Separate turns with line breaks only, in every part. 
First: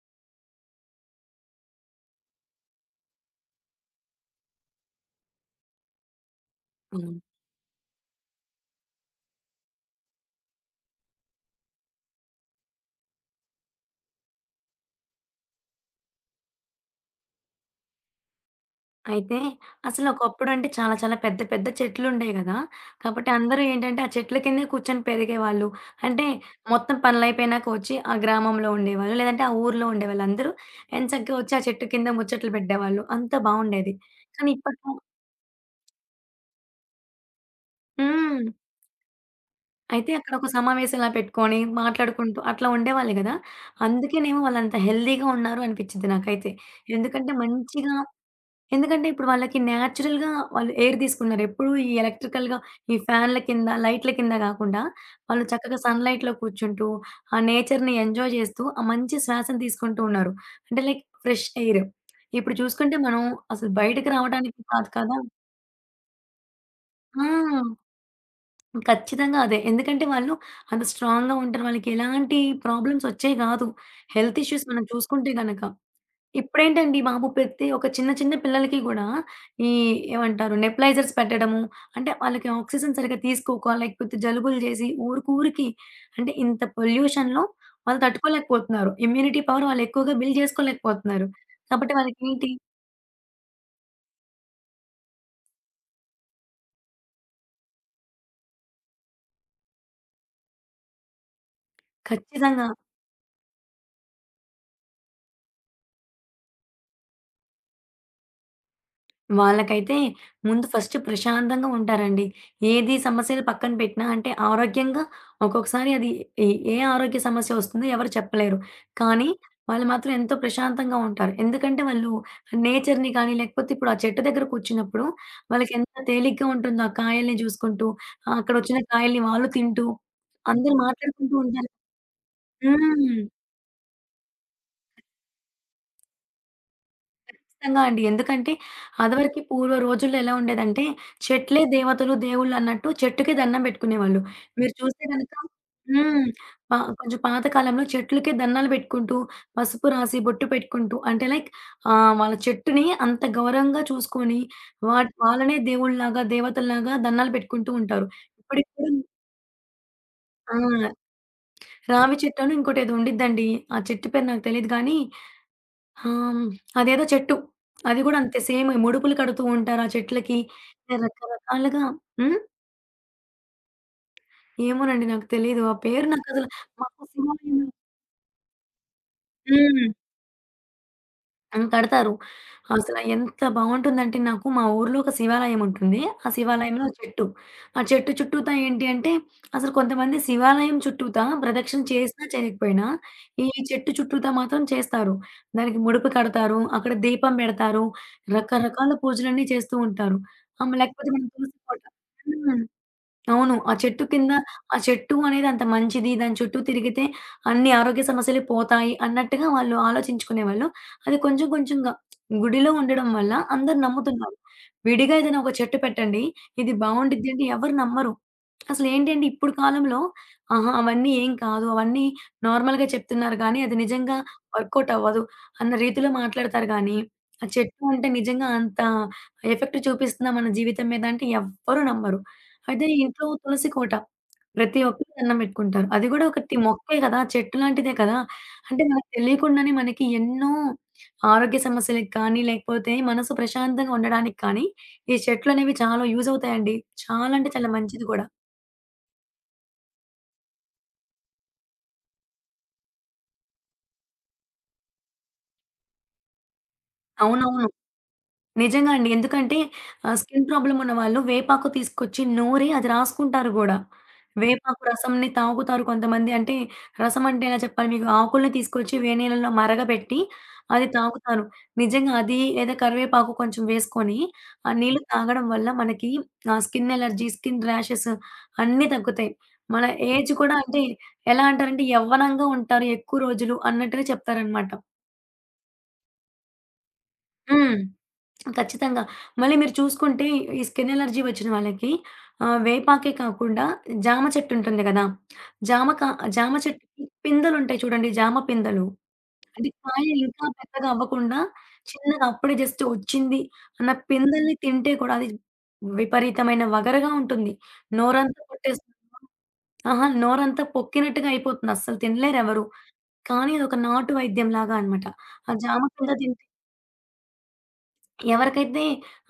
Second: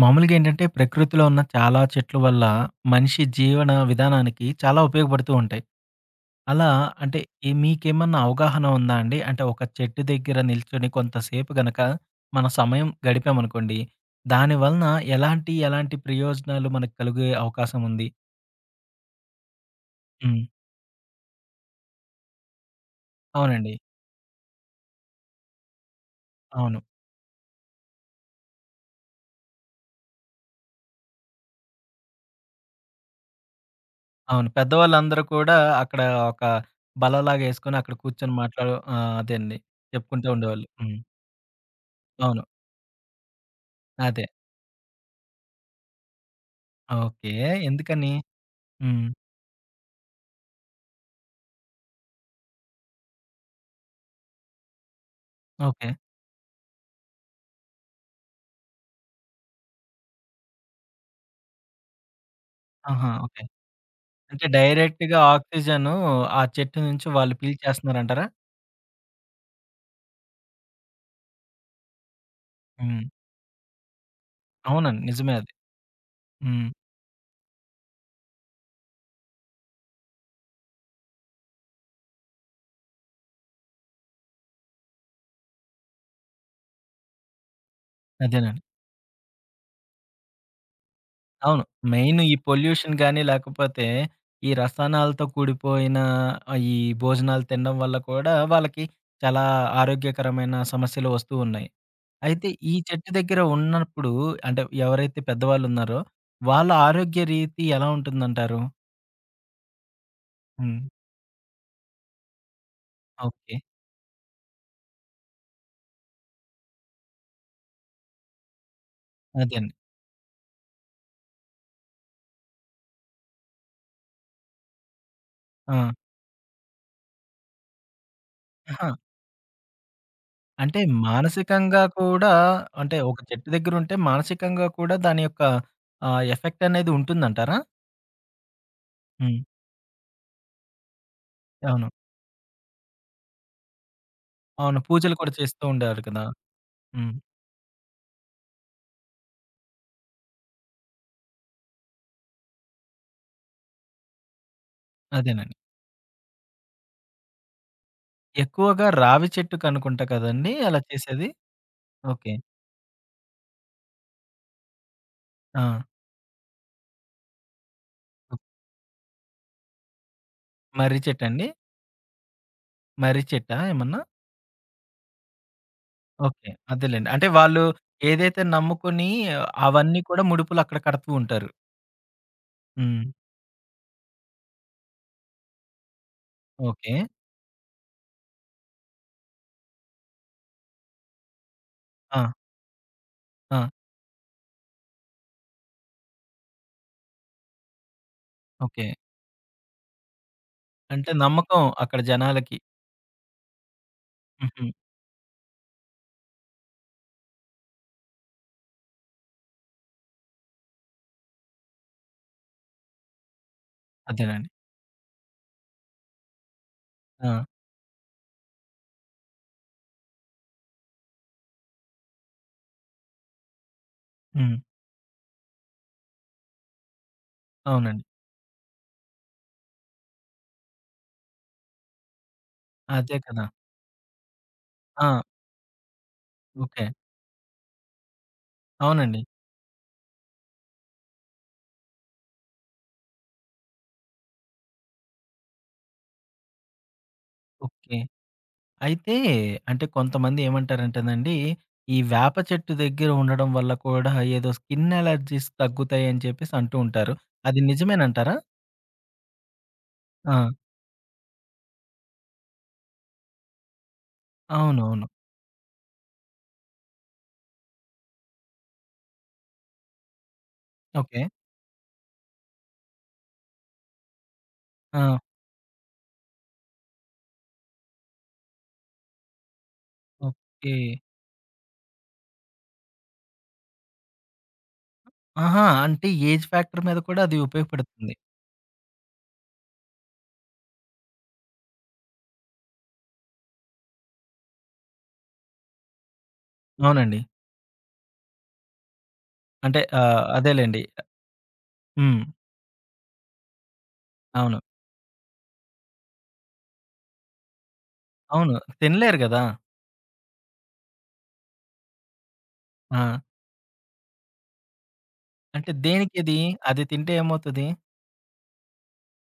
మామూలుగా ఏంటంటే ప్రకృతిలో ఉన్న చాలా చెట్లు వల్ల మనిషి జీవన విధానానికి చాలా ఉపయోగపడుతూ ఉంటాయి. అలా అంటే
అవును.
ఈ మీకేమన్నా అవగాహన ఉందా అండి? అంటే ఒక చెట్టు దగ్గర నిల్చొని కొంతసేపు గనక మన సమయం గడిపామనుకోండి. దాని వలన ఎలాంటి ప్రయోజనాలు మనకు కలిగే అవకాశం ఉంది?
అయితే అసలు
హ్మ్.
ఒకప్పుడంటే చాలా చాలా పెద్ద పెద్ద చెట్లుండేయి గదా! కాబట్టి అందరూ
అవునండి.
ఏంటంటే ఆ చెట్ల కిందే కూర్చొని పెరిగేవాళ్ళు. అంటే
అవును.
మొత్తం పనులయిపోయినాక వచ్చి ఆ గ్రామంలో ఉండేవాళ్ళు. లేదంటే ఆ ఊర్లో ఉండేవాళ్ళు. అందరూ ఎంచక్కా వచ్చి ఆ చెట్టు కింద ముచ్చట్లు పెట్టేవాళ్ళు. అంతా బావుండేది.
అవును.
కానీ ఇప్పట్లో
పెద్దవాళ్ళందరూ కూడా అక్కడ ఒక బల్లలాగా ఏసుకొని అక్కడ కూర్చొని
హ్మ్.
మాట్లాడు ఆ! అదే అండి.
అయితే
చెప్పుకుంటూ
అక్కడ ఒక
ఉండేవాళ్ళు. హ్మ్.
సమావేశంలా పెట్టుకొని మాట్లాడుకుంటూ
అవును.
అట్లా ఉండేవాళ్ళు గదా!
అదే.
అందుకేనేమో వాళ్ళంత హెల్తీగా ఉన్నారు అనిపిచ్చిద్ది నాకైతే.
ఓకే.
ఎందుకంటే మంచిగా
ఎందుకని? హ్మ్.
ఎందుకంటే ఇప్పుడు వాళ్ళకి నేచురల్‌గా వాళ్ళు ఎయిర్ తీసుకున్నారు. ఎప్పుడు ఈ ఎలక్ట్రికల్‌గా ఈ ఫ్యాన్‌ల కింద, లైట్‌ల కింద గాకుండా వాళ్ళు చక్కగా
ఓకే.
సన్‌లైట్‌లో కూర్చుంటూ, ఆ నేచర్‌ని ఎంజాయ్ చేస్తూ, ఆ మంచి శ్వాసను తీసుకుంటూ ఉన్నారు. అంటే లైక్ ఫ్రెష్ ఎయిర్. ఇప్పుడు చూసుకుంటే
ఆహా!
మనం
ఓకే.
అసలు బయటకి
అంటే
రావడానికి కాదు కదా!
డైరెక్ట్‌గా ఆక్సిజను ఆ చెట్టు నుంచి
ఆ!
వాళ్ళు పీల్చేస్తున్నారంటారా?
ఖచ్చితంగా అదే. ఎందుకంటే వాళ్ళు అంత స్ట్రాంగ్‌గా ఉంటారు. వాళ్ళకి ఎలాంటి ప్రాబ్లమ్స్
హ్మ్.
వచ్చేవి కాదు. హెల్త్ ఇష్యూస్ మనం
అవునండి.
చూసుకుంటే
నిజమే అది.
గనక.
హ్మ్.
ఇప్పుడేంటండి బాబు! ప్రతి ఒక చిన్న చిన్న పిల్లలకి గూడా ఈ ఏమంటారు? నెప్లైజర్స్ పెట్టడము. అంటే వాళ్ళకి ఆక్సిజన్ సరిగ్గా తీసుకోక, లేకపోతే జలుబులు జేసి ఊరుకూరికి అంటే ఇంత పొల్యూషన్‌లో వాళ్ళు
అదేనండి.
తట్టుకోలేకపోతున్నారు. ఇమ్యూనిటీ పవర్ వాళ్ళు ఎక్కువగా బిల్డ్ జేసుకోలేకపోతున్నారు.
అవును.
కాబట్టి
మెయిన్ ఈ
వాళ్ళకేంటి
పొల్యూషన్ గాని, లేకపోతే ఈ రసాయనాలతో కూడిపోయిన ఈ భోజనాలు తినడం వల్ల కూడా వాళ్ళకి చాలా ఆరోగ్యకరమైన సమస్యలు వస్తూ ఉన్నాయి. అయితే
ఖచ్చితంగా
ఈ చెట్టు దగ్గర ఉన్నప్పుడు అంటే ఎవరైతే పెద్దవాళ్ళున్నారో వాళ్ళ ఆరోగ్య రీతి ఎలా ఉంటుందంటారు?
వాళ్ళకైతే ముందు
హ్మ్.
ఫస్ట్ ప్రశాంతంగా ఉంటారండి. ఏది సమస్యలు
ఓకే.
పక్కన పెట్టినా అంటే ఆరోగ్యంగా ఒక్కొక్కసారి అది ఏ ఏ ఆరోగ్య సమస్య వస్తుందో ఎవరు చెప్పలేరు. కానీ
అదేండి.
వాళ్ళు మాత్రం ఎంతో ప్రశాంతంగా ఉంటారు. ఎందుకంటే వాళ్ళు నేచర్‌ని కానీ లేకపోతే ఇప్పుడు ఆ చెట్టు దగ్గర కూర్చున్నప్పుడు
ఆ!
వాళ్ళకెంత తేలిగ్గా ఉంటుందో ఆ కాయల్ని చూసుకుంటూ, అక్కడొచ్చిన
ఆహా!
కాయల్ని వాళ్ళు తింటూ అందరూ
అంటే
మాట్లాడుకుంటూ ఉంటారు.
మానసికంగా కూడా అంటే
హ్మ్.
ఒక చెట్టు దగ్గరుంటే మానసికంగా కూడా దాని యొక్క ఎఫెక్ట్ అనేది ఉంటుందంటారా?
ఖచ్చితంగా అండి. ఎందుకంటే,
హ్మ్.
అదివరకి పూర్వ రోజుల్లో ఎలా ఉండేదంటే, చెట్లే
అవును.
దేవతలు, దేవుళ్ళు అన్నట్టు చెట్టుకే దండం పెట్టుకునేవాళ్ళు. మీరు
అవును.
చూస్తే
పూజలు కూడా
గనక
చేస్తూ ఉండేవారు కదా!
హ్మ్.
హ్మ్.
కొంచెం పాత కాలంలో చెట్లకే దండాలు పెట్టుకుంటూ, పసుపు రాసి, బొట్టు పెట్టుకుంటూ అంటే లైక్ వాళ్ళ చెట్టుని అంత గౌరవంగా చూసుకొని,
అదేనండి.
వాళ్ళనే దేవుళ్ళలాగా, దేవతల్లాగా దండాలు పెట్టుకుంటూ ఉంటారు. ఇప్పటికి
ఎక్కువగా
కూడా
రావి చెట్టుకనుకుంటా కదండీ అలా
ఆ!
చేసేది?
రావి
ఓకే.
చెట్టనో ఇంకోటేదో ఉండిద్దండి. ఆ చెట్టు పేరు నాకు తెలీదు గానీ
ఆ!
ఆ! హ్మ్. అదేదో చెట్టు. అది గూడా అంతే సేమ్ ముడుపులు కడుతూ ఉంటారు ఆ చెట్లకి.
మర్రి చెట్టండి?
రకరకాలుగా హ్మ్.
మర్రి చెట్టా ఏమన్నా?
ఏమోనండి నాకు తెలీదు. ఆ పేరు నాకసలు
ఓకే.
మాకు
అదేలెండి. అంటే
శివాలయం
వాళ్ళు ఏదైతే నమ్ముకొని
హ్మ్.
అవన్నీ కూడా ముడుపులు అక్కడ కడుతూ ఉంటారు.
ఆ! కడతారు. అసల
హ్మ్.
ఎంత బావుంటుందంటే నాకు మా ఊర్లో ఒక శివాలయం ఉంటుంది. ఆ శివాలయంలో
ఓకే.
చెట్టు. ఆ చెట్టు చుట్టూతా ఏంటి అంటే అసలు కొంతమంది శివాలయం చుట్టూతా ప్రదక్షిణ
ఆ!
చేసినా చేయకపోయినా ఈ
ఆ!
చెట్టు చుట్టూతా మాత్రం చేస్తారు. దానికి ముడుపు కడతారు. అక్కడ దీపం పెడతారు.
ఓకే.
రకరకాల పూజలన్నీ చేస్తూ ఉంటారు.
అంటే
లేకపోతే మనం తులసి
నమ్మకం
కోట
అక్కడ జనాలకి.
హ్మ్. అవును. ఆ చెట్టు కింద
హుహు.
ఆ చెట్టు అనేది అంత మంచిది. దాని చుట్టూ తిరిగితే అన్ని ఆరోగ్య సమస్యలు పోతాయి అన్నట్టుగా వాళ్ళు ఆలోచించుకునేవాళ్ళు. అది కొంచెం కొంచెంగా గుడిలో ఉండడం వల్ల అందరూ నమ్ముతున్నారు.
అదేనండి.
విడిగా ఏదైనా ఒక చెట్టు పెట్టండి. ఇది బావుండిద్ది
ఆ!
అంటే ఎవరు నమ్మరు. అసలేంటంటే ఇప్పుడు కాలంలో ఆహా! అవన్నీ ఏం కాదు. అవన్నీ నార్మల్‌గా చెప్తున్నారు గానీ, అది నిజంగా
హ్మ్.
వర్కౌట్ అవ్వదు అన్న రీతిలో మాట్లాడతారు గానీ, ఆ చెట్టు
అవునండి.
అంటే నిజంగా అంత ఎఫెక్ట్ చూపిస్తుందా మన జీవితం మీద అంటే ఎవ్వరు నమ్మరు. అదే
అదే
ఇంట్లో
కదా!
తులసి కోట. ప్రతి ఒక్కరు
ఆ!
దండం పెట్టుకుంటారు. అది గూడా ఒకటి
ఓకే.
మొక్కే గదా! చెట్టు లాంటిదే కదా! అంటే మనకు
అవునండి.
తెలియకుండానే మనకి ఎన్నో ఆరోగ్య సమస్యలకి కానీ, లేకపోతే మనసు ప్రశాంతంగా ఉండడానికి కానీ, ఈ చెట్లనేవి చాలా యూజ్ అవుతాయండి. చాలా అంటే చాలా
ఓకే.
మంచిది గూడా.
అయితే అంటే కొంతమంది ఏమంటారంటేనండి, ఈ వేప చెట్టు దగ్గర ఉండడం వల్ల కూడా ఏదో స్కిన్ అలర్జీస్ తగ్గుతాయని చెప్పేసి అంటూ ఉంటారు. అది
అవునవును.
నిజమేనంటారా?
నిజంగా అండి. ఎందుకంటే స్కిన్
ఆ!
ప్రాబ్లమ్ ఉన్నవాళ్ళు వేపాకు తీసుకొచ్చి నూరి అది రాసుకుంటారు గూడా. వేపాకు
అవునవును.
రసంని తాగుతారు కొంతమంది. అంటే రసం అంటే ఎలా చెప్పాలి మీకు? ఆకుల్ని తీసుకొచ్చి వేడినీళ్ళలో మరగబెట్టి అది
ఓకే.
తాగుతారు. నిజంగా అది లేదా కరివేపాకు కొంచెం వేసుకొని ఆ నీళ్లు
ఆ!
తాగడం వల్ల మనకి ఆ స్కిన్ ఎలర్జీ, స్కిన్ ర్యాషెస్ అన్నీ తగ్గుతాయి. మన ఏజ్ కూడా
ఓకే.
అంటే ఎలా అంటారంటే యవ్వనంగా ఉంటారు ఎక్కువ రోజులు అన్నట్టుగా చెప్తారనమాట.
ఆహా! అంటే ఏజ్ ఫ్యాక్టర్ మీద కూడా అది
హ్మ్.
ఉపయోగపడుతుంది.
ఖచ్చితంగా. మళ్ళీ మీరు చూసుకుంటే ఈ స్కిన్ అలర్జీ వచ్చిన వాళ్ళకి వేపాకే కాకుండా జామ చెట్టు ఉంటుంది గదా! జామ కా జామ చెట్టుకి
అవునండి.
పిందెలుంటాయి చూడండి. జామ పిందెలు. అంటే
అంటే
కాయ ఇంకా
అదేలెండి.
పెద్దగా అవ్వకుండా
హ్మ్.
చిన్నగా అప్పుడే జస్ట్ వచ్చింది అన్న పిందెల్ని
అవును.
తింటే కూడా అది విపరీతమైన వగరుగా ఉంటుంది. నోరంతా
అవును.
కొట్టేస్తుంది.
తినలేరు గదా!
ఆహా! నోరంతా పొక్కినట్టుగా అయిపోతుంది. అస్సలు తినలేరెవరు.
ఆ!
కానీ అదొక నాటు వైద్యం లాగా అన్నమాట. ఆ
అంటే
జామ పిందె
దేనికిది?
తింటే
అది తింటే ఏమవుతది?
ఎవరికైతే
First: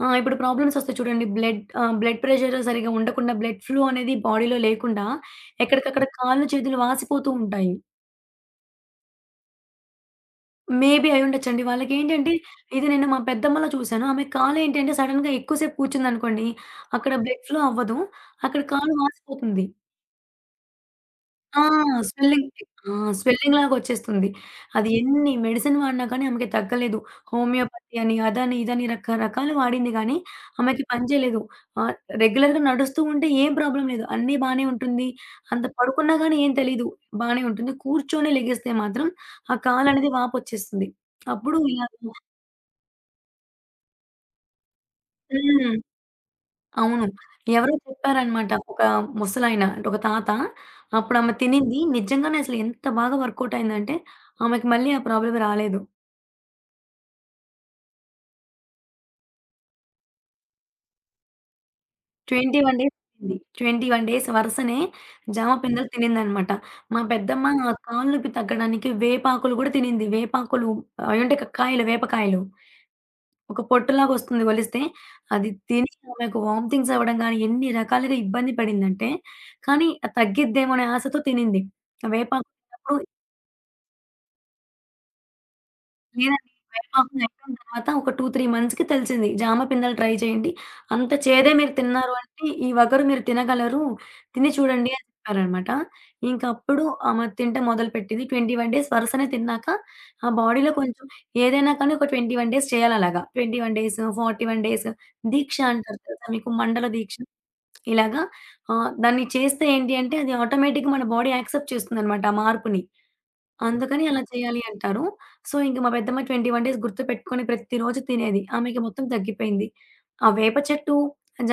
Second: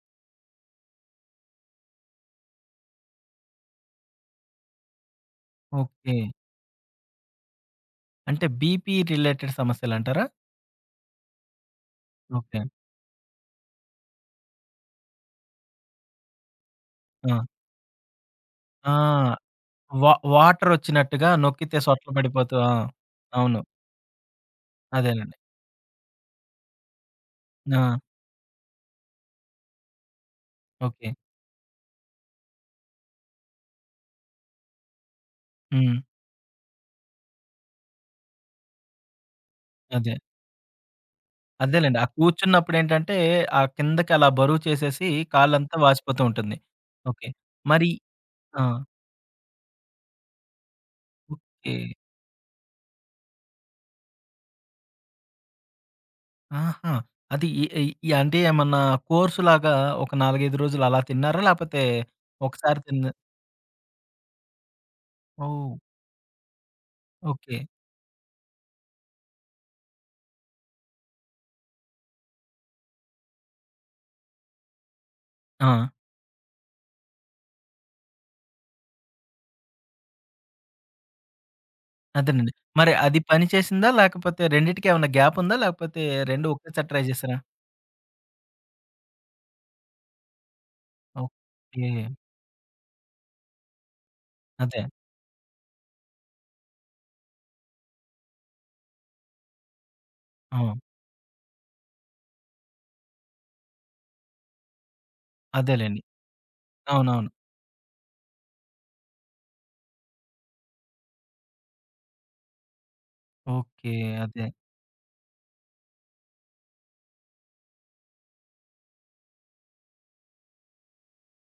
ఇప్పుడు ప్రాబ్లమ్స్ వస్తాయి చూడండి. బ్లడ్ ప్రెషర్ సరిగ్గా ఉండకుండా, బ్లడ్ ఫ్లో అనేది బాడీలో లేకుండా ఎక్కడికక్కడ
ఓకే.
కాళ్ళు, చేతులు వాసిపోతూ ఉంటాయి.
అంటే బీపీ రిలేటెడ్ సమస్యలంటారా?
మేబీ అయ్యుండొచ్చండి. వాళ్ళకేంటంటే
ఓకే.
ఇది నేను మా పెద్దమ్మలో చూసాను. ఆమె కాలేంటంటే సడెన్‌గా ఎక్కువ సేపు కూర్చుందనుకోండి, అక్కడ
ఆ!
బ్లడ్ ఫ్లో అవ్వదు. అక్కడ
ఆ!
కాలు వాసిపోతుంది.
వాటరొచ్చినట్టుగా
ఆ!
నొక్కితే సొట్ల
స్వెల్లింగ్
పడిపోతూ ఆ!
ఆ!
అవును.
స్వెల్లింగ్‌లాగొచ్చేస్తుంది. అది ఎన్ని
అదేనండి.
మెడిసిన్ వాడినా కానీ ఆమెకి తగ్గలేదు.
ఆ!
హోమియోపతి అని, అదని, ఇదని రకరకాలు వాడింది గానీ, ఆమెకి పని
ఓకే.
చేయలేదు. ఆహ్, రెగ్యులర్‌గా నడుస్తూ ఉంటే ఏం ప్రాబ్లమ్ లేదు. అన్నీ బానే ఉంటుంది. అంత
హ్మ్.
పడుకున్నా గానీ ఏం తెలీదు. బానే ఉంటుంది. కూర్చొని లెగిస్తే మాత్రం ఆ కాలనేది
అదే.
వాపొచ్చేస్తుంది. అప్పుడు ఇలాగ
అదేలెండి. ఆ కూర్చున్నప్పుడేంటంటే, ఆ కిందకి అలా బరువు చేసేసి
హ్మ్.
కాళ్ళంతా వాచిపోతూ ఉంటుంది.
అవును.
ఓకే.
ఎవరో
మరి
చెప్పారనమాట.
ఆ!
ఒక ముసలాయన అంటే ఒక తాత. అప్పుడు ఆమె
ఓకే.
తినింది నిజంగానే అసలు ఎంత బాగా వర్కౌట్ అయిందంటే, ఆమెకి మళ్ళీ ఆ ప్రాబ్లమ్ రాలేదు.
ఆహా! అది ఎ ఎ ఈ అంటే ఏమన్నా కోర్స్‌లాగా ఒక 4, 5 రోజులు అలా తిన్నారా? లేపోతే
21
ఒకసారి
డేస్
తిన్న
తినింది. 21 డేస్ వరుసనే జామ
ఓహ్!
పిందెలు తినిందనమాట. మా పెద్దమ్మ
ఓకే.
ఆ కాళ్ళు నొప్పి తగ్గడానికి వేపాకులు గూడా తినింది. వేపాకులు అవి ఉంటాయి కదా! కాయలు వేపకాయలు. ఒక పొట్టులాగా వస్తుంది ఒలిస్తే, అది
ఆ!
తిని ఆమెకు వామిటింగ్స్ అవ్వడం గాని, ఎన్ని రకాలుగా ఇబ్బంది పడిందంటే, కానీ తగ్గిద్దేమో అనే ఆశతో తినింది. ఆ వేపాకు
అదేనండి. మరి
తిన్నప్పుడు
అది పని చేసిందా? లేకపోతే రెండిటికి ఏమన్నా గ్యాప్ ఉందా? లేకపోతే 2
లేదండి.
ఒకేసారి ట్రై
వడపప్పు
చేసారా?
అయిపోయిన తర్వాత ఒక 2, 3 మంత్స్‌కి తెలిసింది. జామ పిందెలు ట్రై చేయండి. అంత చేదే మీరు
ఓకే.
తిన్నారు అంటే, ఈ వగరు మీరు తినగలరు. తిని
అదే.
చూడండి అని చెప్పారనమాట. ఇంక అప్పుడు ఆమె తినటం మొదలుపెట్టింది. 21 డేస్ వరుసనే తిన్నాక, ఆ
ఆ!
బాడీలో కొంచెం ఏదైనా కానీ ఒక 21 డేస్ చేయాలలాగా. 21 డేస్, 41 డేస్ దీక్ష అంటారు
అదేలెండి.
తెలుసా మీకు? మండల దీక్ష.
అవునవును.
ఇలాగా దాన్ని చేస్తే ఏంటి అంటే, అది ఆటోమేటిక్‌గా మన బాడీ యాక్సెప్ట్ చేస్తుందనమాట ఆ మార్పుని.
ఓకే.
అందుకని అలా
అదే.
చేయాలి అంటారు. సో, ఇంక మా పెద్దమ్మాయి 21 డేస్ గుర్తుపెట్టుకొని ప్రతిరోజు తినేది. ఆమెకి మొత్తం తగ్గిపోయింది. ఆ వేప చెట్టు,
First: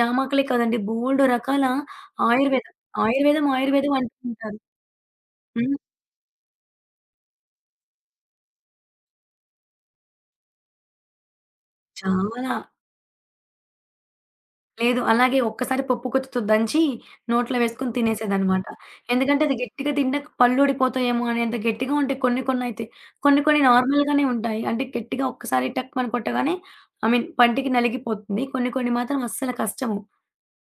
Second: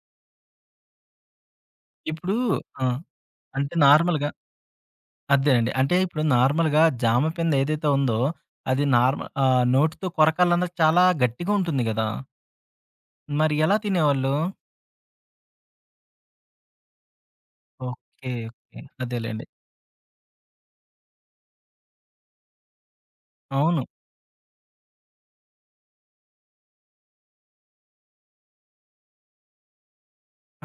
జామాకులే కాదండి బోలెడు రకాల
ఇప్పుడు
ఆయుర్వేదం,
ఆ!
ఆయుర్వేదం,
అంటే
ఆయుర్వేదం అంటూ
నార్మల్‌గా
ఉంటారు.
అదేనండి.
హ్మ్.
అంటే ఇప్పుడు నార్మల్‌గా జామ పిండి ఏదైతే ఉందో అది నార్మల్ నోటితో కొరకాలన్నా చాలా గట్టిగా ఉంటుంది గదా!
చాలా.
మరి ఎలా తినేవాళ్ళు?
లేదు. అలాగే ఒక్కసారి పప్పు గుత్తితో దంచి నోట్లో వేసుకొని
ఓకే.
తినేసేదనమాట.
ఓకే.
ఎందుకంటే
అదేలెండి.
అది గట్టిగా తింటే పళ్ళూడిపోతాయేమో అనేంత గట్టిగా ఉంటాయి కొన్ని కొన్నయితే. కొన్ని కొన్ని
అవును.
నార్మల్‌గానే ఉంటాయి. అంటే గట్టిగా ఒక్కసారి టక్‌మని కొట్టగానే ఐ మీన్ పంటికి నలిగిపోతుంది. కొన్ని కొన్ని మాత్రం అస్సలు కష్టము.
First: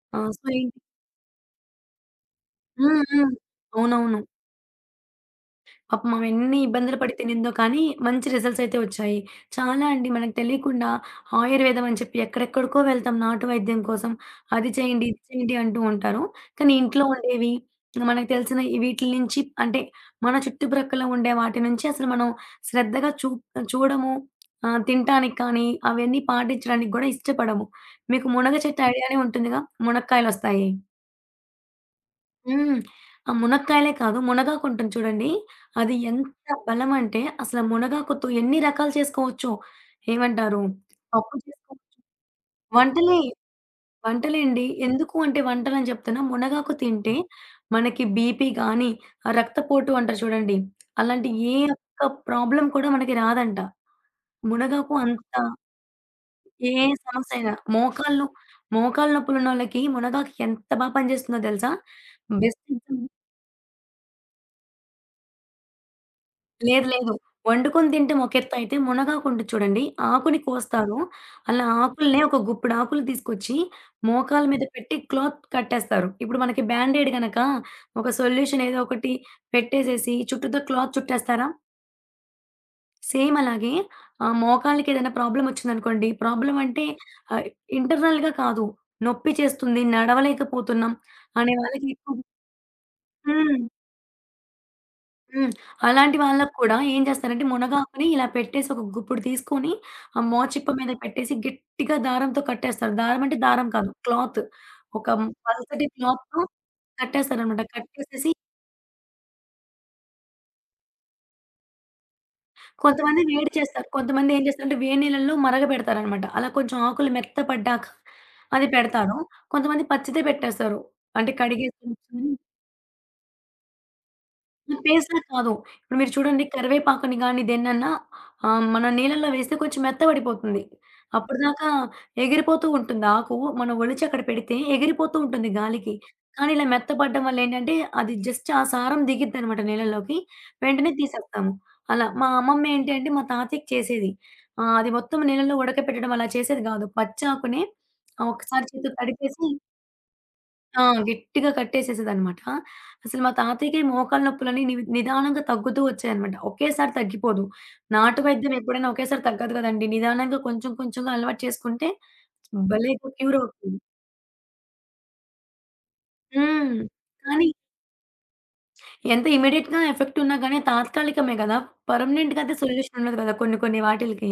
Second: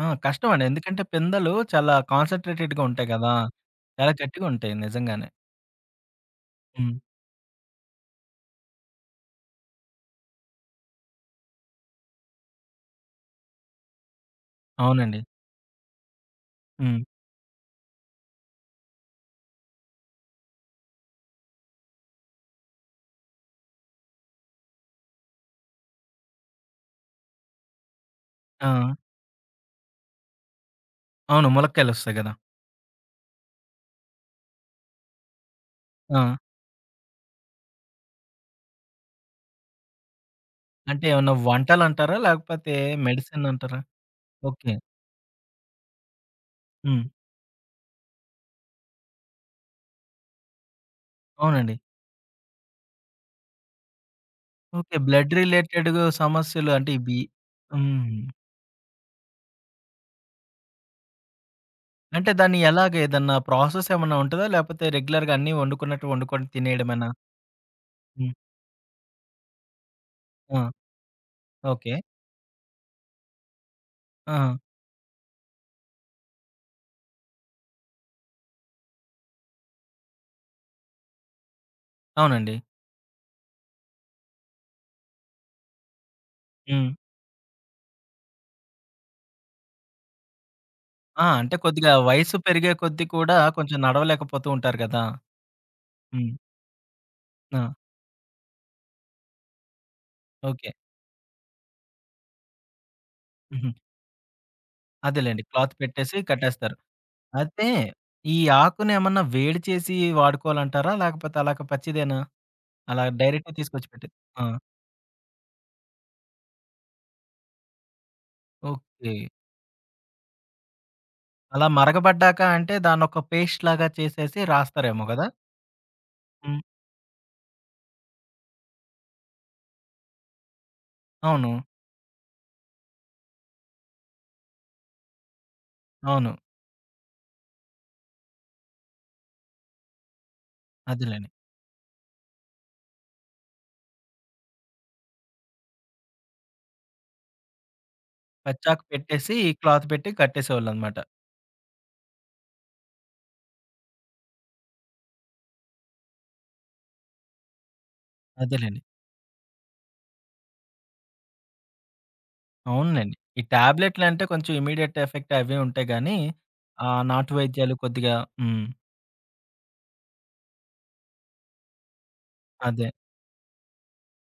ఆ!
ఆ! సో,
కష్టం అండి.
ఏంటి
ఎందుకంటే పిందెలు చాలా కాన్సంట్రేటెడ్‌గా
హ్మ్.
ఉంటాయి గదా!
హ్మ్.
చాలా
అవునవును.
గట్టిగా ఉంటాయి నిజంగానే.
పాపం ఆమెన్ని
హ్మ్.
ఇబ్బందులు పడి తినిందో కానీ, మంచి రిజల్ట్స్ అయితే వచ్చాయి. చాలా అండి మనకు తెలియకుండా ఆయుర్వేదం అని చెప్పి ఎక్కడెక్కడికో వెళ్తాం నాటు వైద్యం కోసం. అది చేయండి,
అవునండి.
ఇది చేయండి అంటూ ఉంటారు. కానీ
హ్మ్.
ఇంట్లో ఉండేవి మనకు తెలిసిన వీటిల నుంచి అంటే మన చుట్టుప్రక్కల ఉండే వాటి నుంచి అసలు మనం శ్రద్ధగా చూడము. తినటానికి కానీ, అవన్నీ పాటించడానికి కూడా ఇష్టపడము. మీకు మునగ చెట్టు
ఆ!
ఐడియానే ఉంటుందిగా? మునక్కాయలొస్తాయి.
అవును. ములక్కాయలొస్తాయి గదా!
హ్మ్. ఆ మునక్కాయలే కాదు. మునగాకుంటుంది చూడండి. అది
ఆ!
ఎంత బలమంటే అసల మునగాకుతో ఎన్ని రకాలు చేసుకోవచ్చు. ఏమంటారు?
అంటే ఏమన్నా
పప్పు చేసుకో
వంటలంటారా? లేకపోతే
వంటలే.
మెడిసిన్ అంటారా?
వంటలే అండి.
ఓకే.
ఎందుకు అంటే వంటలని చెప్తున్నా. మునగాకు
హ్మ్.
తింటే మనకి బీపీ గానీ, ఆ రక్తపోటు అంటారు చూడండి. అలాంటి ఏ
అవునండి.
ఒక్క ప్రాబ్లమ్ కూడా మనకి రాదంట. మునగాకు
ఓకే. బ్లడ్
అంత
రిలేటెడ్‌గు సమస్యలు
ఏ
అంటే ఇవి
సమస్య అయినా
హ్మ్.
మోకాళ్ళు, మోకాళ్ళ నొప్పులున్నోళ్ళకి మునగాకు ఎంత బా పనిచేస్తుందో తెలుసా?
అంటే దాన్ని
బెస్ట్
ఎలాగ
ఎగ్జాంపుల్.
ఏదన్నా ప్రాసెస్ ఏమన్నా ఉంటదా? లేకపోతే రెగ్యులర్‌గా అన్నీ వండుకున్నట్టు వండుకొని
లేదు.
తినేయడమేనా?
లేదు. వండుకొని తింటం
హ్మ్.
ఒక ఎత్తు అయితే, మునగాకుంటది చూడండి, ఆకుని
ఆ!
కోస్తారు. అలా
ఓకే.
ఆకుల్నే ఒక గుప్పెడు ఆకులు తీసుకొచ్చి, మోకాళ్ళ
ఆ!
మీద పెట్టి క్లాత్ కట్టేస్తారు. ఇప్పుడు మనకి బ్యాండేడ్ గనక, ఒక సొల్యూషన్ ఏదో ఒకటి పెట్టేసేసి, చుట్టూతో క్లాత్ చుట్టేస్తారా?
అవునండి.
సేమ్ అలాగే ఆ మోకాళ్ళకి ఏదైనా ప్రాబ్లమ్ వచ్చిందనుకోండి, ప్రాబ్లమ్ అంటే
హ్మ్.
ఆహ్, ఇంటర్నల్‌గా కాదు, నొప్పి చేస్తుంది, నడవలేకపోతున్నాం
ఆ!
అనే
అంటే
వాళ్ళకి
కొద్దిగా
ఎక్కువ
వయసు పెరిగే కొద్దీ కూడా
హ్మ్.
కొంచెం నడవలేకపోతూ ఉంటారు గదా!
హ్మ్. అలాంటి
హ్మ్.
వాళ్ళకి కూడా ఏం చేస్తారంటే,
ఆ!
మునగాకుని ఇలా పెట్టేసి ఒక గుప్పుడు తీసుకొని, ఆ
ఓకే.
మోచిప్ప మీద పెట్టేసి గట్టిగా దారంతో కట్టేస్తారు. దారం అంటే
హుహు.
దారం కాదు. క్లాత్. ఒక
అదేలెండి. క్లాత్
పలచటి
పెట్టేసి
క్లాత్‌తో
కట్టేస్తారు.
కట్టేస్తారనమాట.
అయితే
కట్టేసేసి
ఈ ఆకునేమన్నా వేడి చేసి వాడుకోవాలంటారా? లేకపోతే అలాగ పచ్చిదేనా? అలా
కొంతమంది వేడి
డైరెక్ట్‌గా తీసుకొచ్చి
చేస్తారు.
పెట్టి
కొంతమంది
ఆ!
ఏం చేస్తారంటే, వేడి నీళ్ళల్లో మరగబెడతారనమాట. అలా కొంచెం ఆకులు మెత్తపడ్డాక అది
ఓకే.
పెడతారు. కొంతమంది పచ్చిదే పెట్టేస్తారు. అంటే
అలా
కడిగేసి
మరగబడ్డాక అంటే దాన్నొక పేస్ట్ లాగా చేసేసి
ఆ!
రాస్తారేమో
పేస్ట్‌లా
గదా!
కాదు. ఇప్పుడు మీరు చూడండి
హ్మ్.
కరివేపాకుని గాని, దేన్నన్నా మన నీళ్ళల్లో వేస్తే కొంచెం మెత్తబడిపోతుంది.
అవును.
అప్పటిదాకా ఎగిరిపోతూ ఉంటుంది ఆకు. మనం ఒలిచి అక్కడ పెడితే ఎగిరిపోతూ ఉంటుంది గాలికి.
అవును.
కానీ ఇలా మెత్తబడడం వల్ల ఏంటంటే, అది జస్ట్ ఆ సారం దిగిద్దనమాట నీళ్ళలోకి. వెంటనే
అదేలెండి.
తీసేస్తాము. అలా. మా అమ్మమ్మ ఏంటి అంటే, మా తాతయ్యకి చేసేది. అది మొత్తం నీళ్ళలో ఉడకపెట్టడం అలా చేసేది గాదు. పచ్చాకునే ఒకసారి
పచ్చాకు
చేత్తో
పెట్టేసి
తడిపేసి
క్లాత్ పెట్టి
ఆ!
కట్టేసేవాళ్ళనమాట.
గట్టిగా కట్టేసేసేదనమాట. అసలు మా తాతయ్యకి మోకాళ్ళ నొప్పులని నిదానంగా తగ్గుతూ వచ్చాయనమాట. ఒకేసారి తగ్గిపోదు. నాటు వైద్యం
అదేలెండి.
ఎప్పుడైనా ఒకేసారి తగ్గదు కదండీ! నిదానంగా కొంచెం కొంచెంగా అలవాటు చేసుకుంటే భలేగా
అవునులెండి.
క్యూర్
ఈ
అవుతుంది.
టాబ్లెట్లంటే కొంచెం ఇమ్మీడియేట్ ఎఫెక్ట్ అవే ఉంటాయి గానీ,
హ్మ్.
ఆ నాటు
కానీ
వైద్యాలు కొద్దిగా హ్మ్.
ఎంత ఇమ్మీడియేట్‌గా ఎఫెక్ట్ ఉన్నా గాని తాత్కాలికమే కదా! పర్మనెంట్‌గా అయితే
అదే.
సొల్యూషన్ ఉండదు కదా! కొన్ని కొన్ని వాటిలకి.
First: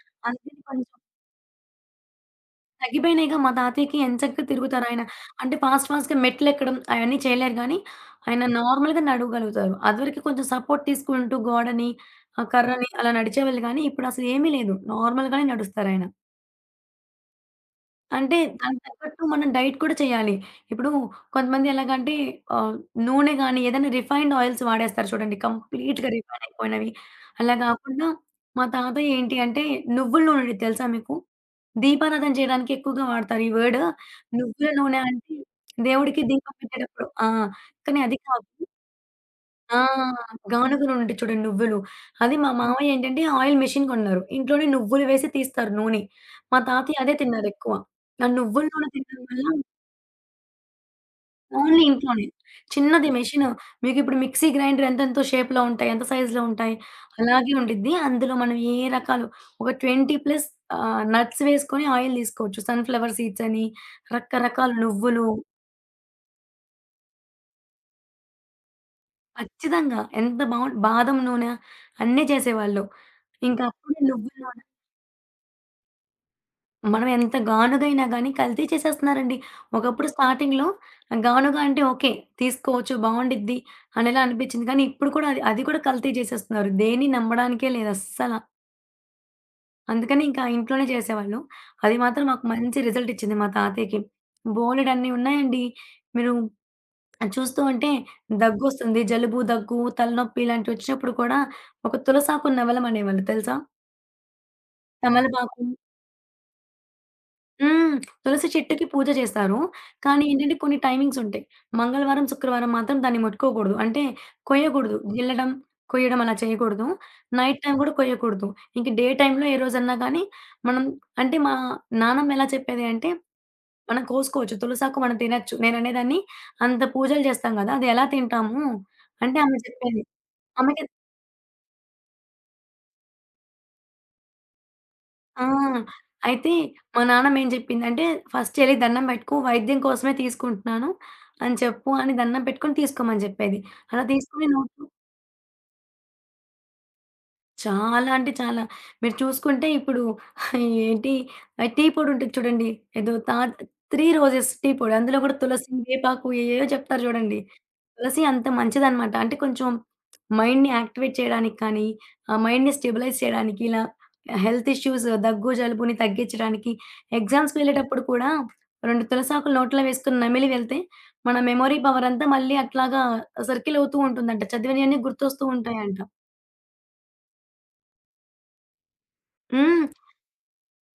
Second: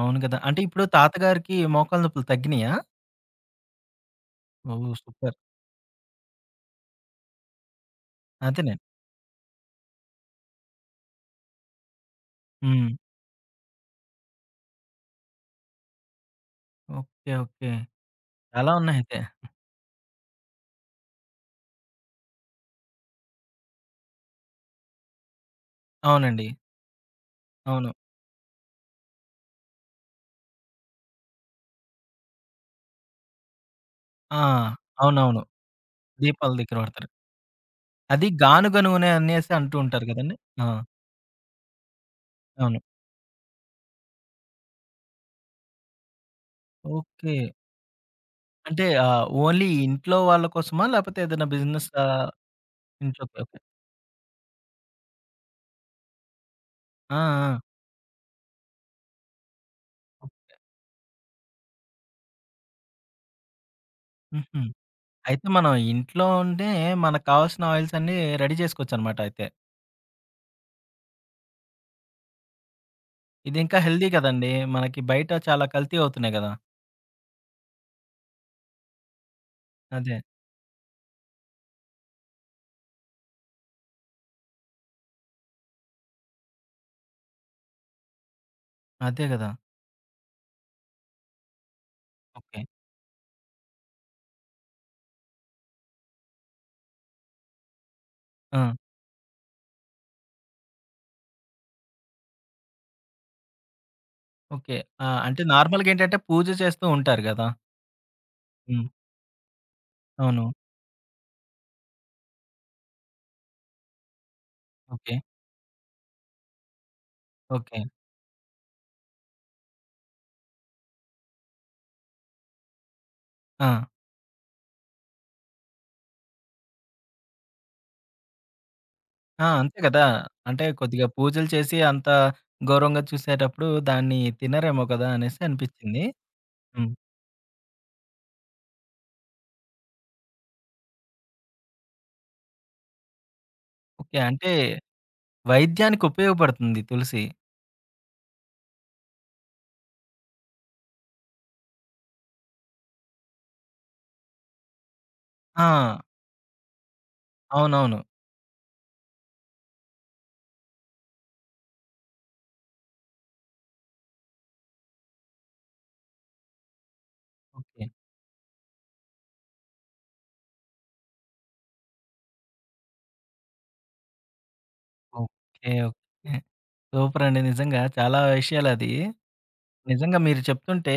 అవును గదా! అంటే
అందుకని
ఇప్పుడు
కొంచెం
తాతగారికి మోకాళ్ళ నొప్పులు తగ్గినియా?
తగ్గిపోయినాయిగా. మా తాతయ్యకి ఎంచక్కా
ఓహ్!
తిరుగుతారాయన.
సూపర్.
అంటే ఫాస్ట్ ఫాస్ట్‌గా మెట్లెక్కడం అయన్నీ చేయలేరు గానీ, ఆయన
అదేలెండి.
నార్మల్‌గా నడవగలుగుతారు. అదివరకు కొంచెం సపోర్ట్ తీసుకుంటూ గోడని, ఆ కర్రని
హ్మ్.
అలా నడిచేవాళ్ళు గానీ, ఇప్పుడసలు ఏమీ లేదు. నార్మల్‌గానే నడుస్తారాయన.
ఓకే. ఓకే.
అంటే
చాలా
దానికి
ఉన్నాయితే.
తగ్గట్టు మనం డైట్ కూడా చేయాలి. ఇప్పుడు కొంతమంది ఎలాగంటే ఆహ్, నూనె గాని, ఏదైనా రిఫైన్డ్ ఆయిల్స్ వాడేస్తారు చూడండి. కంప్లీట్‌గా రిఫైన్
అవునండి.
అయిపోయినవి. అలా
అవును.
గాకుండా మా తాతయ్య ఏంటి అంటే నువ్వుల నూనె తెలుసా మీకు? దీపారాధన చేయడానికి ఎక్కువగా వాడతారు ఈ వర్డ్.
ఆ!
నువ్వుల నూనె అంటే
అవునవును.
దేవుడికి
దీపాల
దీపం
దగ్గర
పెట్టేటప్పుడు.
వాడతారు.
ఆ! కానీ అది
అది
కాదు.
గానుగ నూనె అనేసి అంటూ
ఆ!
ఉంటారు గదండీ! ఆ!
గానుగ నూనె ఉంటుంది చూడండి నువ్వులు. అది మా
అవును.
మామయ్య ఏంటంటే ఆయిల్ మెషిన్ కొన్నారు. ఇంట్లోనే నువ్వులు వేసి తీస్తారు నూనె. మా తాతయ్య అదే
ఓకే.
తిన్నారెక్కువ. ఆ నువ్వుల
అంటే
నూనె తినడం వల్ల
ఓన్లీ ఇంట్లో వాళ్ళ కోసమా? లేపోతే ఏదైనా
ఓన్లీ
బిజినెస్
ఇంట్లోనే.
ఆహ్,
చిన్నది
ఇంట్లోకి
మెషిను.
ఓకే.
మీకిప్పుడు మిక్సీ గ్రైండర్ ఎంతెంతో షేప్‌లో ఉంటాయి. ఎంత సైజులో ఉంటాయి.
ఆ!
అలాగే
ఆ!
ఉండిద్ది. అందులో మనం ఏ రకాలు ఒక 20 ప్లస్ నట్స్ వేసుకొని ఆయిల్ తీసుకోవచ్చు. సన్‌ఫ్లవర్ సీడ్స్ అని,
హుహు.
రకరకాల నువ్వులు
అయితే మనం ఇంట్లో ఉండే మనకు కావాల్సిన ఆయిల్స్ అన్నీ రెడీ జేసుకోవచ్చనమాట అయితే.
ఖచ్చితంగా ఎంత బావుం బాదం నూనె అన్నీ చేసేవాళ్ళు.
ఇది ఇంకా
ఇంకప్పుడు
హెల్తీ
నువ్వులు
గదండీ! మనకి బయట చాలా కల్తీ అవుతున్నాయి గదా!
మనం ఎంత గానుగ అయినా గాని కల్తీ చేసేస్తున్నారండి. ఒకప్పుడు
అదే.
స్టార్టింగ్‌లో గానుగ అంటే ఓకే. తీసుకోవచ్చు బావుండిద్ది అనేలా అనిపించింది. కానీ ఇప్పుడు కూడా అది అది కూడా కల్తీ చేసేస్తున్నారు. దేన్ని నమ్మడానికే లేదు అస్సల.
అదే గదా!
అందుకని ఇంకా ఇంట్లోనే చేసేవాళ్ళు. అది మాత్రం మాకు
ఓకే.
మంచి రిజల్ట్ ఇచ్చింది మా తాతయ్యకి. బోలెడన్ని ఉన్నాయండి. మీరు అది చూస్తూ ఉంటే
ఆ!
దగ్గొస్తుంది. జలుబు, దగ్గు, తలనొప్పి ఇలాంటివి వచ్చినప్పుడు కూడా ఒక తులసాకు నవలం అనేవాళ్ళు తెలుసా?
ఓకే. ఆ! అంటే
తమలపాకు
నార్మల్‌గా ఏంటంటే పూజ చేస్తూ ఉంటారు గదా!
హ్మ్. తులసి చెట్టుకి
హ్మ్.
పూజ చేస్తారు. కానీ
అవును.
ఏంటంటే కొన్ని టైమింగ్స్ ఉంటాయి. మంగళవారం, శుక్రవారం మాత్రం దాన్ని ముట్టుకోకూడదు. అంటే కొయ్యకూడదు.
ఓకే.
జిల్లడం, కొయ్యడం అలా చేయకూడదు. Night time
okay.
కూడా కొయ్యకూడదు. ఇంక డే టైమ్‌లో ఏ రోజన్నా గానీ మనం అంటే మా నానమ్మ ఎలా చెప్పేది అంటే,
ఆ!
మనం కోసుకోవచ్చు. తులసాకు మనం తినొచ్చు. నేననేదాన్ని అంత పూజలు చేస్తాం గదా! అది ఎలా తింటాము? అంటే
ఆ!
ఆమె
అంతే
చెప్పేది.
గదా! అంటే
ఆమెకి
కొద్దిగా పూజలు చేసి అంత గౌరవంగా చూసేటప్పుడు దాన్ని తినరేమో కదా! అనేసి
ఆ!
అనిపిచ్చింది.
అయితే
హ్మ్.
మా నాన్నమేం జెప్పిందంటే, "ఫస్టెళ్లి దండం బెట్టుకో, వైద్యం కోసమే తీసుకుంటున్నాను అని చెప్పు" అని దండం పెట్టుకొని తీసుకోమని జెప్పేది. అలా
ఓకే.
తీసుకొని
అంటే
నోట్లో
వైద్యానికి ఉపయోగపడుతుంది తులసి.
చాలా అంటే చాలా. మీరు చూసుకుంటే ఇప్పుడు ఏంటి టీ పొడి ఉంటది చూడండి. ఏదో 3 రోజెస్ టీ పొడి. అందులో కూడా తులసి,
ఆ!
వేపాకు ఏయేయో చెప్తారు చూడండి.
అవునవును.
తులసి అంత మంచిదనమాట. అంటే కొంచెం మైండ్‌ని యాక్టివేట్ చేయడానికి కానీ, మైండ్‌ని స్టెబిలైజ్ చేయడానికి ఇలా హెల్త్ ఇష్యూస్ దగ్గు, జలుబుని తగ్గించడానికి ఎగ్జామ్స్‌కి
ఓకే.
వెళ్ళేటప్పుడు కూడా 2 తులసాకులు నోట్లో వేసుకొని నమిలి వెళ్తే మన మెమరీ పవర్ అంతా మళ్ళీ అట్లాగా సర్కిల్ అవుతూ ఉంటుందంట. చదివినయన్నీ గుర్తొస్తూ
ఓకే.
ఉంటాయంట.
ఓకే. సూపరండి. నిజంగా చాలా విషయాలది.
హ్మ్.
నిజంగా మీరు చెప్తుంటే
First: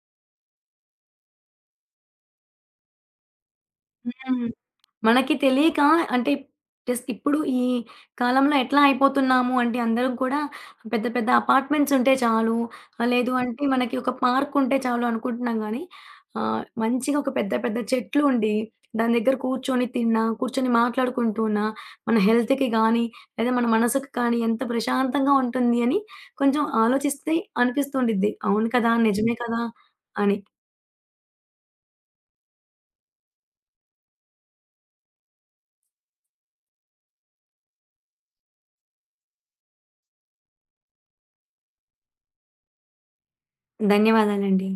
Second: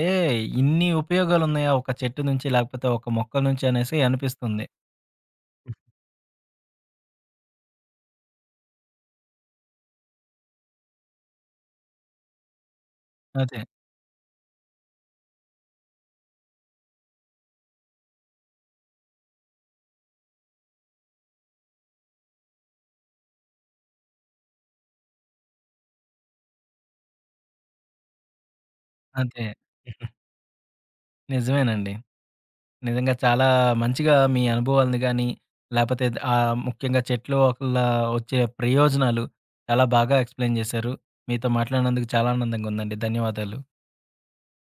ఇన్ని ఉపయోగాలున్నాయా ఒక చెట్టు నుంచి, లేకపోతే ఒక మొక్క నుంచి అనేసి
హ్మ్.
అనిపిస్తుంది.
మనకి తెలియక అంటే జస్ట్ ఇప్పుడు ఈ కాలంలో ఎట్లా అయిపోతున్నాము అంటే అందరూ కూడా పెద్ద పెద్ద అపార్ట్మెంట్స్ ఉంటే చాలు. లేదు
అదే.
అంటే మనకి ఒక పార్క్ ఉంటే చాలు అనుకుంటున్నాం గానీ, మంచిగా ఒక పెద్ద పెద్ద చెట్లు ఉండి, దాని దగ్గర కూర్చొని తిన్నా, కూర్చొని మాట్లాడుకుంటూ ఉన్నా, మన హెల్త్‌కి గానీ, లేదా మన మనసుకు కానీ ఎంత ప్రశాంతంగా ఉంటుంది అని కొంచెం ఆలోచిస్తే అనిపిస్తూ ఉండిద్ది. అవును కదా! నిజమే
అదే.
కదా! అని.
నిజమేనండి. నిజంగా చాలా మంచిగా మీ అనుభవాలను గాని, లేపోతే ముఖ్యంగా చెట్లు వల్ల వచ్చే ప్రయోజనాలు చాలా బాగా ఎక్స్‌ప్లెయిన్ చేశారు. మీతో మాట్లాడినందుకు చాలా ఆనందంగా ఉందండి. ధన్యవాదాలు.
ధన్యవాదాలండి.